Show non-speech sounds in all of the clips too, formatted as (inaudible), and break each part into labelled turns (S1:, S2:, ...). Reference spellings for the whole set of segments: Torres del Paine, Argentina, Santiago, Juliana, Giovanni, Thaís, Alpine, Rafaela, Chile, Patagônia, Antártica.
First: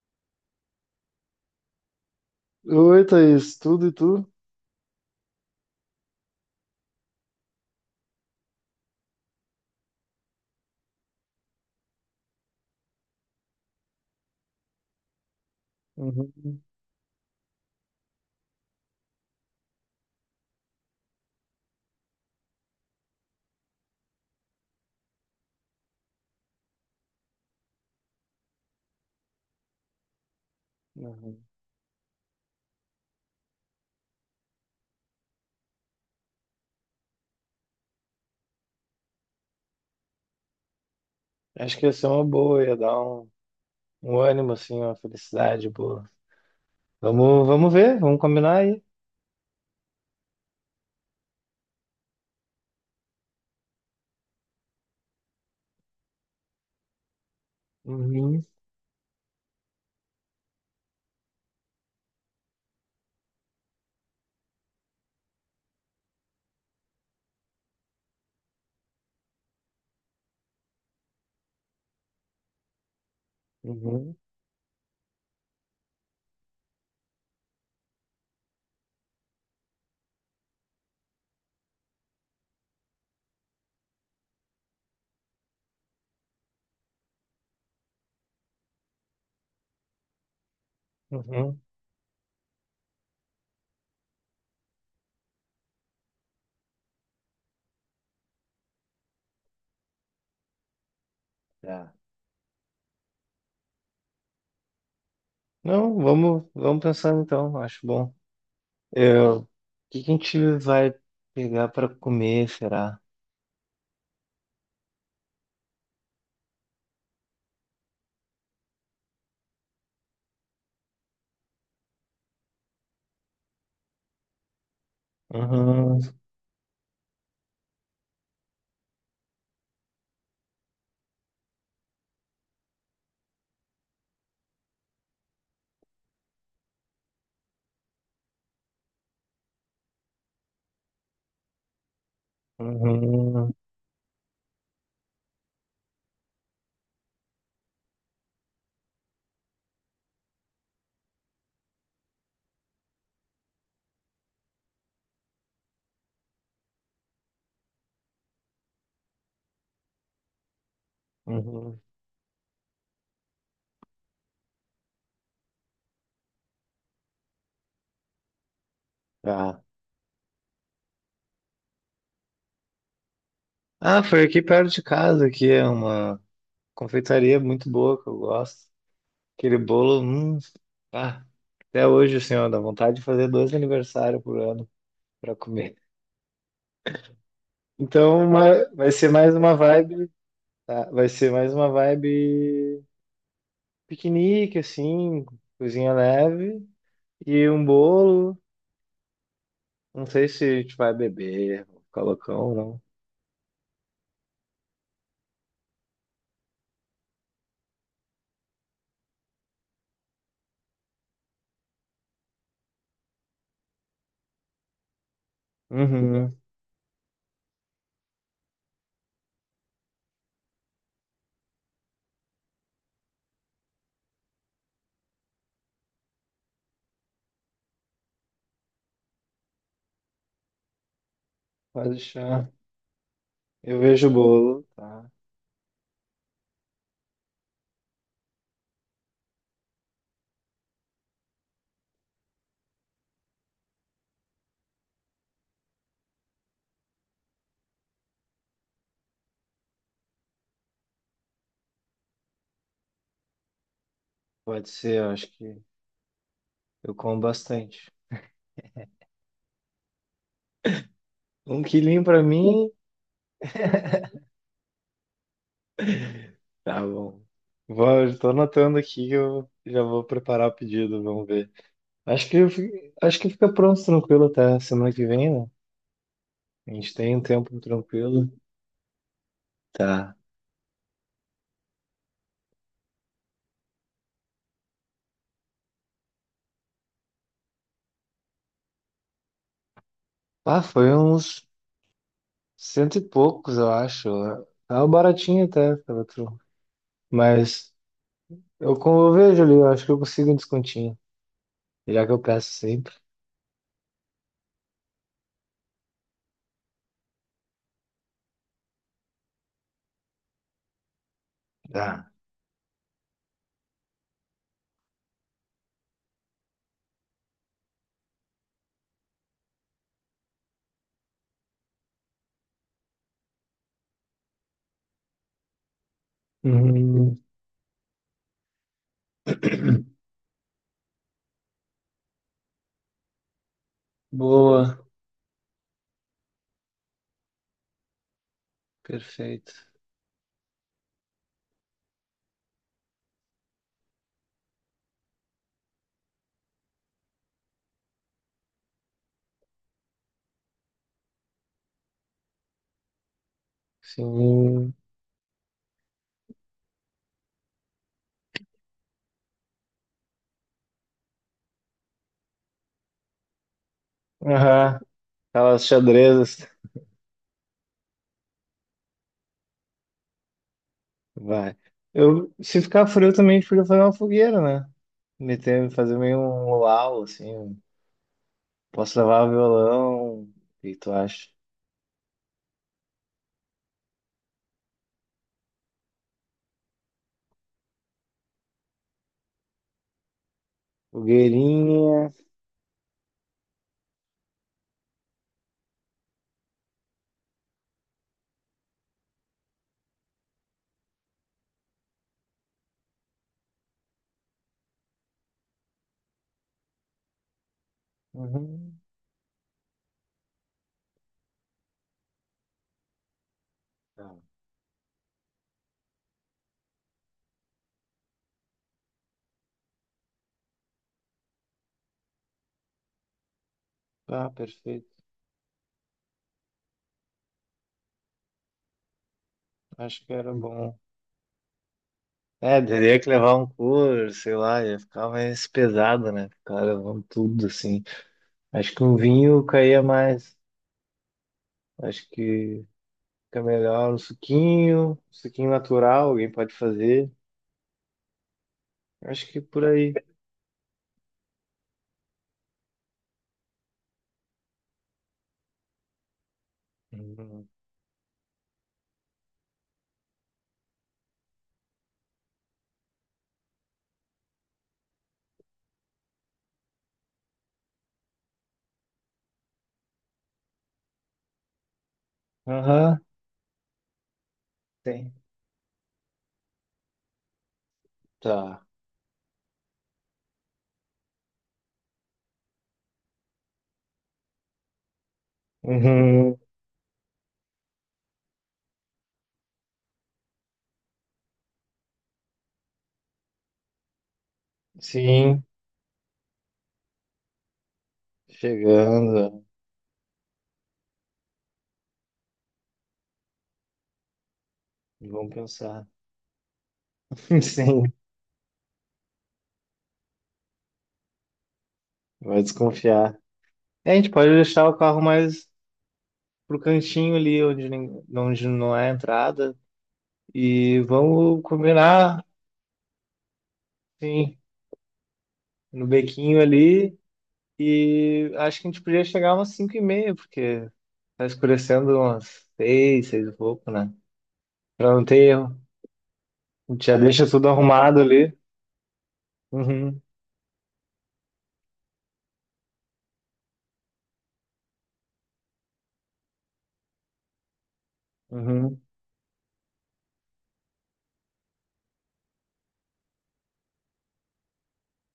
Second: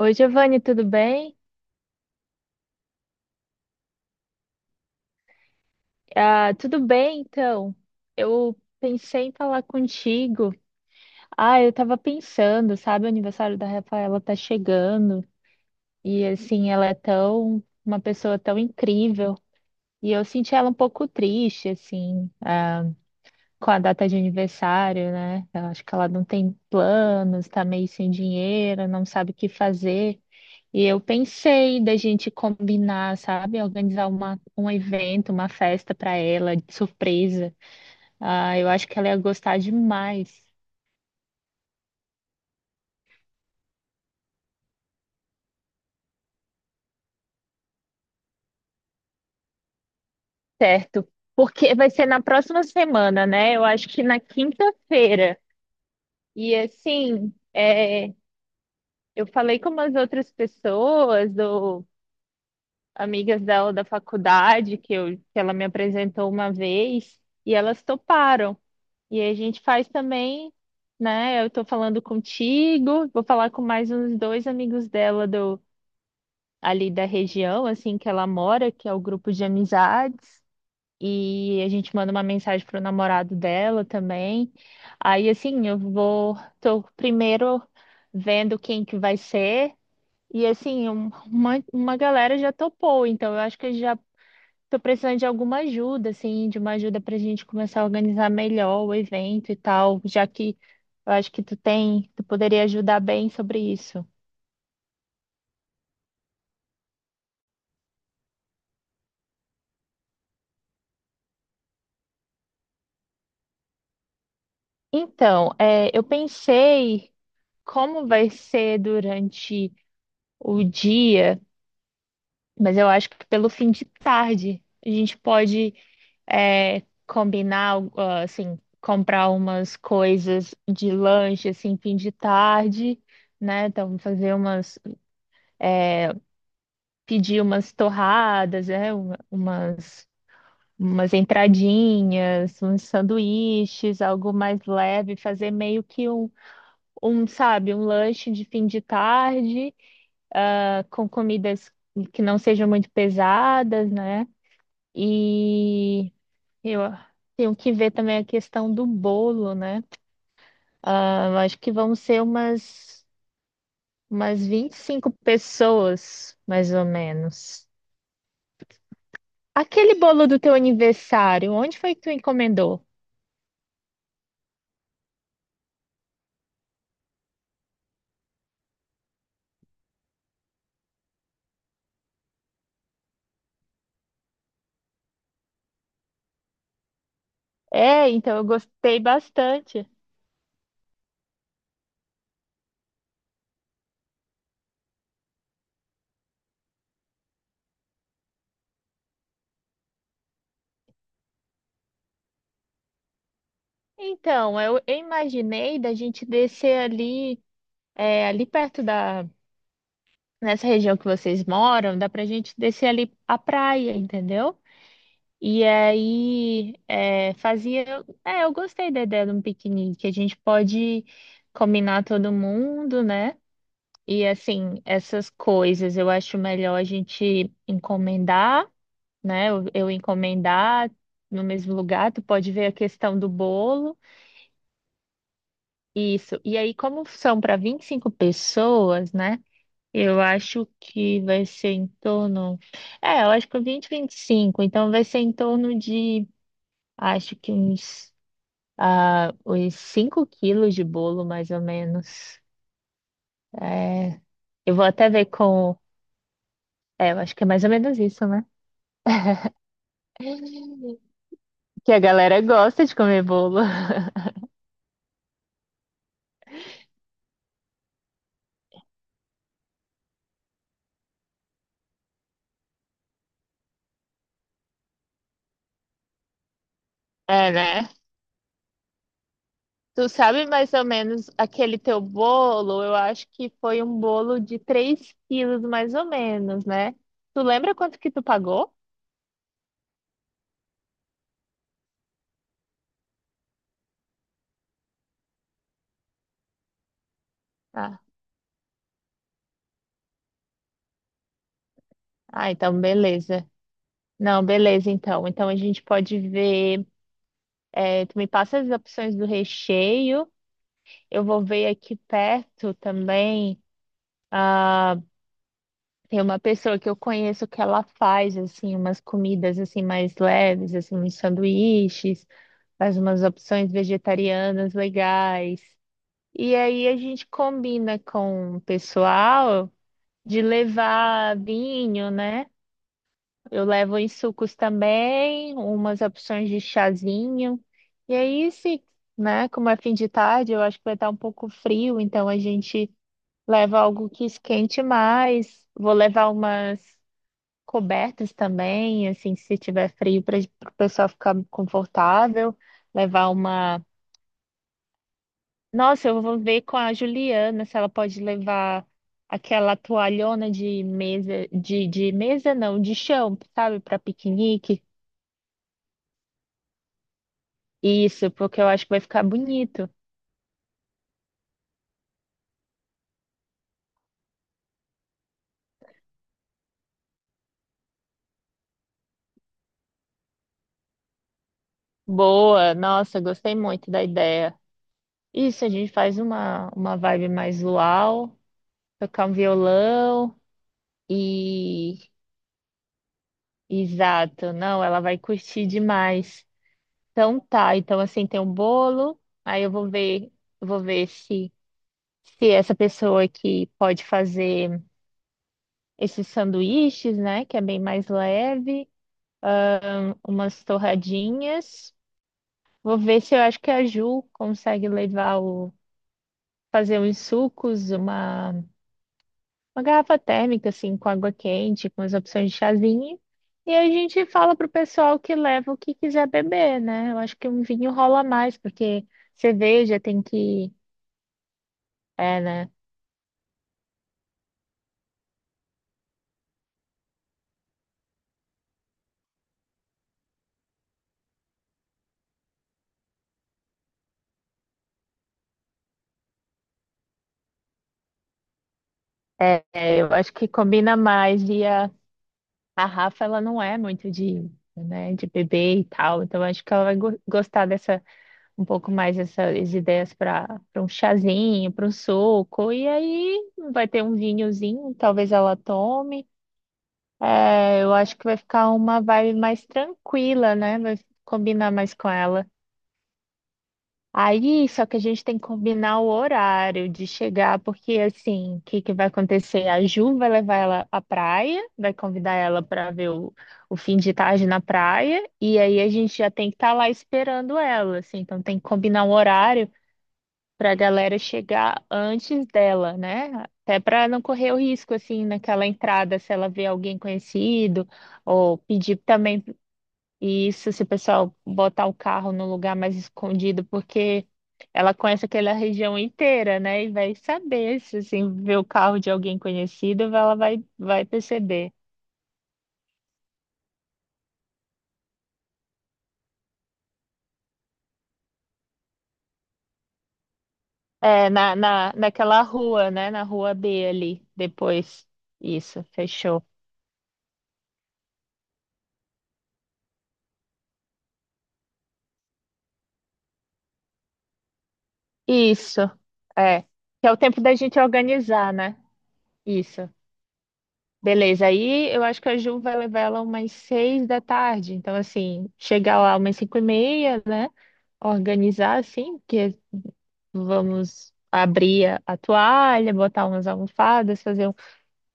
S1: Oi, Giovanni, tudo bem?
S2: Oi, Thaís, tudo e tu?
S1: Tudo bem, então. Eu pensei em falar contigo. Eu tava pensando, sabe, o aniversário da Rafaela tá chegando e
S2: Uhum,
S1: assim, ela é tão uma pessoa tão incrível. E eu senti ela um pouco triste, assim, com a data de aniversário, né? Eu acho que ela não tem planos, tá meio sem dinheiro, não sabe o que fazer. E eu
S2: uhum.
S1: pensei da gente combinar, sabe? Organizar uma, um evento, uma festa para ela, de surpresa. Eu acho que ela ia gostar demais.
S2: Acho que ia ser uma boa, ia dar um ânimo, assim, uma felicidade boa. Vamos ver, vamos combinar aí.
S1: Certo. Porque vai ser na próxima semana, né? Eu acho que na quinta-feira. E assim,
S2: Uhum,
S1: eu falei com umas outras pessoas, ou amigas dela da faculdade, que, eu, que ela me apresentou uma vez, e elas toparam. E aí a gente faz também, né? Eu tô falando contigo, vou falar com mais
S2: uhum,
S1: uns dois amigos dela do ali da região, assim, que ela mora, que é o grupo de amizades, e a gente manda uma mensagem pro namorado dela também. Aí assim, eu vou, tô primeiro vendo quem que vai ser. E assim, um-
S2: uhum.
S1: uma, uma galera já topou, então eu acho que já. Tô precisando de alguma ajuda, assim, de uma ajuda pra gente começar a organizar melhor o evento e tal, já que eu acho que tu
S2: Tá.
S1: tem, tu poderia ajudar bem sobre isso.
S2: Não, vamos pensando então, acho bom. O que que a gente vai pegar para comer, será?
S1: Então, eu pensei como vai ser durante o dia, mas eu acho que pelo fim de tarde a gente pode,
S2: Uhum,
S1: é, combinar, assim, comprar umas coisas de lanche, assim, fim de tarde, né? Então, fazer umas pedir umas torradas, umas entradinhas, uns
S2: uhum,
S1: sanduíches, algo mais leve, fazer meio que sabe, um lanche de fim de tarde, com comidas que não sejam muito pesadas, né? E eu tenho que ver também a questão do bolo, né? Eu acho que
S2: uhum.
S1: vão ser umas, umas 25 pessoas, mais ou menos.
S2: Tá.
S1: Aquele bolo do teu aniversário, onde foi que tu encomendou?
S2: Ah, foi aqui perto de casa, que é uma confeitaria muito boa que eu gosto. Aquele bolo, ah, até hoje, senhor, dá vontade de fazer dois aniversários por ano para comer.
S1: É,
S2: Então,
S1: então eu
S2: vai
S1: gostei
S2: ser mais uma
S1: bastante.
S2: vibe, tá? Vai ser mais uma vibe piquenique, assim, cozinha leve e um bolo. Não sei se a gente vai beber, ficar loucão ou não.
S1: Então, eu imaginei da gente descer ali, ali perto da, nessa região que vocês moram, dá pra gente descer ali a praia, entendeu? E
S2: Uhum,
S1: aí, é, fazia. É, eu gostei da ideia de um piquenique. A gente pode combinar todo mundo, né? E assim, essas coisas eu acho melhor a gente encomendar, né? Eu encomendar no mesmo
S2: pode
S1: lugar, tu pode
S2: deixar.
S1: ver a questão do
S2: Eu
S1: bolo.
S2: vejo o bolo, tá?
S1: Isso. E aí, como são para 25 pessoas, né? Eu acho que vai ser em torno. É, eu acho que 20, 25. Então, vai ser em torno de, acho que uns, uns 5 quilos de bolo, mais ou menos. É,
S2: Pode
S1: eu vou
S2: ser,
S1: até
S2: eu
S1: ver
S2: acho que
S1: com.
S2: eu
S1: É, eu
S2: como
S1: acho que é mais ou
S2: bastante.
S1: menos isso, né?
S2: Um
S1: Que a
S2: quilinho para
S1: galera
S2: mim.
S1: gosta de comer bolo. (laughs)
S2: Tá bom. Estou anotando aqui, que eu já vou preparar o pedido, vamos ver. Acho que fica pronto, tranquilo até semana que vem, né? A gente tem um
S1: É,
S2: tempo
S1: né?
S2: tranquilo.
S1: Tu
S2: Tá.
S1: sabe mais ou menos aquele teu bolo? Eu acho que foi um bolo de 3 quilos, mais ou menos, né? Tu lembra quanto que tu pagou?
S2: Ah, foi uns cento e poucos, eu acho. Tava baratinho até, pela tru. Mas
S1: Ah,
S2: como eu vejo ali, eu acho que eu consigo um descontinho, já que eu peço
S1: então
S2: sempre.
S1: beleza. Não, beleza, então. Então a gente pode ver. É, tu me passa as opções do recheio. Eu vou ver aqui
S2: Tá.
S1: perto também. Ah, Tem uma pessoa que eu conheço que ela faz assim umas comidas assim mais leves, assim uns sanduíches, faz umas opções vegetarianas legais. E aí a
S2: Hum,
S1: gente combina com o pessoal de levar vinho, né? Eu levo em sucos
S2: boa,
S1: também, umas opções de chazinho. E aí, se, né,
S2: perfeito.
S1: como é fim de tarde, eu acho que vai estar um pouco frio, então a gente leva algo que esquente mais. Vou levar umas cobertas também, assim, se tiver frio, para o pessoal ficar confortável. Levar uma.
S2: Sim.
S1: Nossa, eu vou ver com a Juliana se ela pode levar aquela toalhona de mesa não, de chão, sabe, para
S2: Aham,
S1: piquenique.
S2: aquelas xadrezas.
S1: Isso, porque eu acho que vai ficar bonito.
S2: Vai. Se ficar frio também, a gente podia fazer uma fogueira, né? Fazer meio um luau, assim. Posso levar o violão. O que tu acha?
S1: Boa, nossa, gostei muito da ideia. Isso, a gente faz uma vibe mais luau, tocar um violão e.
S2: Fogueirinha.
S1: Exato, não, ela vai curtir demais. Então tá, então assim tem um bolo, aí eu vou ver se. Se essa pessoa que pode fazer esses sanduíches, né, que é bem mais
S2: Uhum.
S1: leve, umas torradinhas. Vou ver se eu acho que a
S2: Tá,
S1: Ju consegue levar o fazer uns sucos, uma garrafa térmica assim com água quente, com as opções de chazinho. E a gente
S2: tá,
S1: fala pro
S2: perfeito.
S1: pessoal que leva o que quiser beber, né? Eu acho que um vinho rola mais, porque cerveja
S2: Acho que
S1: tem
S2: era
S1: que,
S2: bom.
S1: é,
S2: É,
S1: né?
S2: teria que levar um cooler sei lá, ia ficar mais pesado, né? Ficar levando tudo, assim. Acho que um vinho caía mais. Acho que fica melhor um suquinho natural, alguém pode fazer. Acho que por aí.
S1: Eu acho que combina mais e. A Rafa, ela não é muito de, né, de bebê e tal, então acho que ela vai
S2: Uhum.
S1: gostar dessa, um pouco mais dessas ideias para um chazinho, para um suco, e aí vai ter um vinhozinho, talvez ela tome. É, eu acho que vai ficar uma vibe mais tranquila, né? Vai combinar mais com ela.
S2: Aham,
S1: Aí, só que a
S2: tem.
S1: gente tem que combinar o horário de chegar, porque assim, o
S2: Tá.
S1: que que vai acontecer? A Ju vai levar ela à praia, vai convidar ela para ver o fim de tarde na praia, e aí a gente já
S2: Uhum.
S1: tem que estar lá esperando ela, assim, então tem que combinar um horário para a galera chegar antes dela, né? Até para não correr o risco, assim,
S2: Sim,
S1: naquela entrada, se ela vê alguém conhecido, ou pedir
S2: chegando.
S1: também e isso, se o pessoal botar o carro no lugar mais escondido, porque ela conhece
S2: Vamos
S1: aquela
S2: pensar.
S1: região inteira, né? E vai
S2: (laughs)
S1: saber,
S2: Sim,
S1: se assim, ver o carro de alguém conhecido, ela vai, perceber.
S2: vai desconfiar. É, a gente pode deixar o carro mais pro cantinho ali, onde não é a entrada. E
S1: É,
S2: vamos
S1: na, na,
S2: combinar,
S1: naquela rua, né? Na rua B ali,
S2: sim,
S1: depois. Isso,
S2: no bequinho
S1: fechou.
S2: ali. E acho que a gente podia chegar umas 5:30, porque tá escurecendo umas 6, 6 e pouco, né? Pra não ter erro.
S1: Isso, é.
S2: A gente já
S1: Que é o
S2: deixa
S1: tempo
S2: tudo
S1: da gente
S2: arrumado ali.
S1: organizar, né? Isso.
S2: Uhum,
S1: Beleza, aí eu acho que a Ju vai levar ela umas 6 da tarde. Então, assim, chegar lá umas 5h30, né? Organizar
S2: uhum,
S1: assim, porque vamos abrir a toalha, botar umas almofadas, fazer um.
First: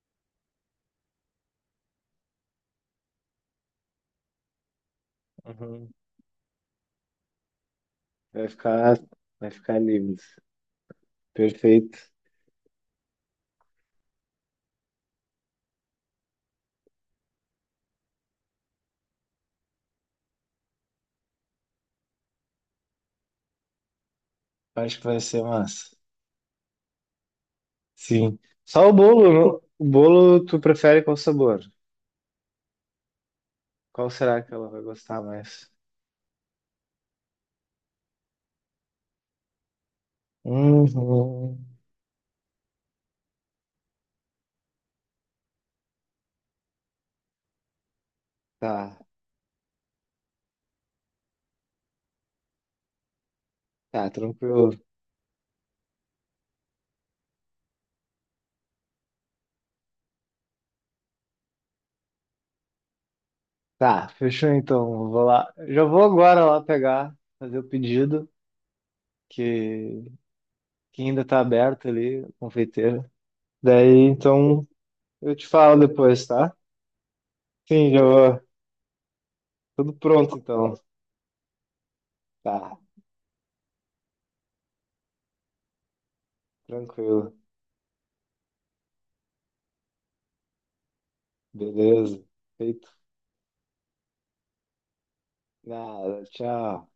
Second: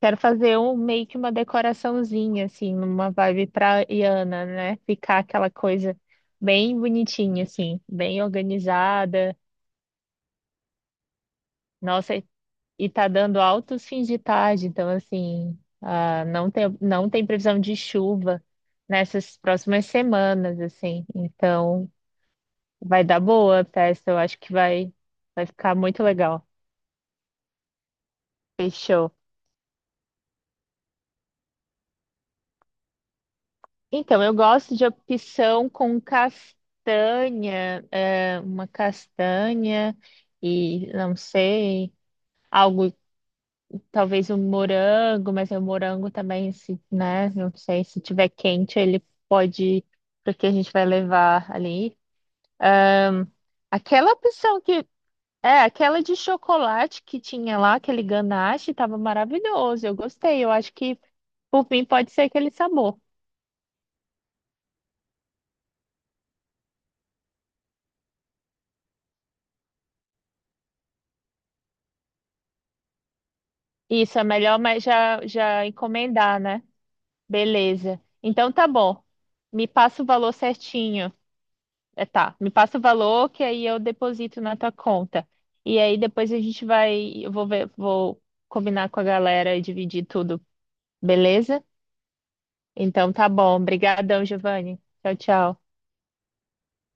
S1: Quero fazer um meio que uma decoraçãozinha, assim, numa vibe praiana, né? Ficar aquela
S2: uhum.
S1: coisa bem bonitinha, assim, bem
S2: Vai ficar,
S1: organizada.
S2: vai ficar lindo. Perfeito.
S1: Nossa, e tá dando altos fins de tarde, então assim, não tem previsão de chuva nessas próximas semanas, assim. Então, vai dar boa a festa, eu acho que vai,
S2: Acho que vai ser
S1: vai ficar
S2: massa.
S1: muito legal.
S2: Sim. Só o
S1: Fechou.
S2: bolo, não? O bolo tu prefere qual sabor? Qual
S1: Então, eu
S2: será que ela
S1: gosto
S2: vai
S1: de
S2: gostar
S1: opção
S2: mais?
S1: com castanha, uma castanha e não
S2: Uhum.
S1: sei, algo, talvez um morango, mas o morango também, se, né? Não sei, se tiver quente,
S2: Tá,
S1: ele pode, porque a gente vai levar ali.
S2: tá,
S1: Aquela opção
S2: tranquilo.
S1: que, aquela de chocolate que tinha lá, aquele ganache, estava maravilhoso. Eu gostei. Eu acho que, por mim, pode ser aquele sabor.
S2: Tá, fechou então. Vou lá. Já vou agora lá pegar, fazer o pedido, que, que ainda tá aberto ali, a confeiteira. Daí,
S1: Isso, é melhor,
S2: então,
S1: mas já,
S2: eu te
S1: já
S2: falo depois,
S1: encomendar,
S2: tá?
S1: né?
S2: Sim,
S1: Beleza.
S2: já vou.
S1: Então tá bom. Me
S2: Tudo
S1: passa o valor
S2: pronto então.
S1: certinho. É, tá. Me
S2: Tá,
S1: passa o valor que aí eu deposito na tua conta. E aí depois a gente vai. Eu
S2: tranquilo.
S1: vou ver, vou combinar com a galera e dividir tudo. Beleza?
S2: Beleza. Feito.
S1: Então tá bom. Obrigadão, Giovanni. Tchau, tchau.
S2: Nada, tchau.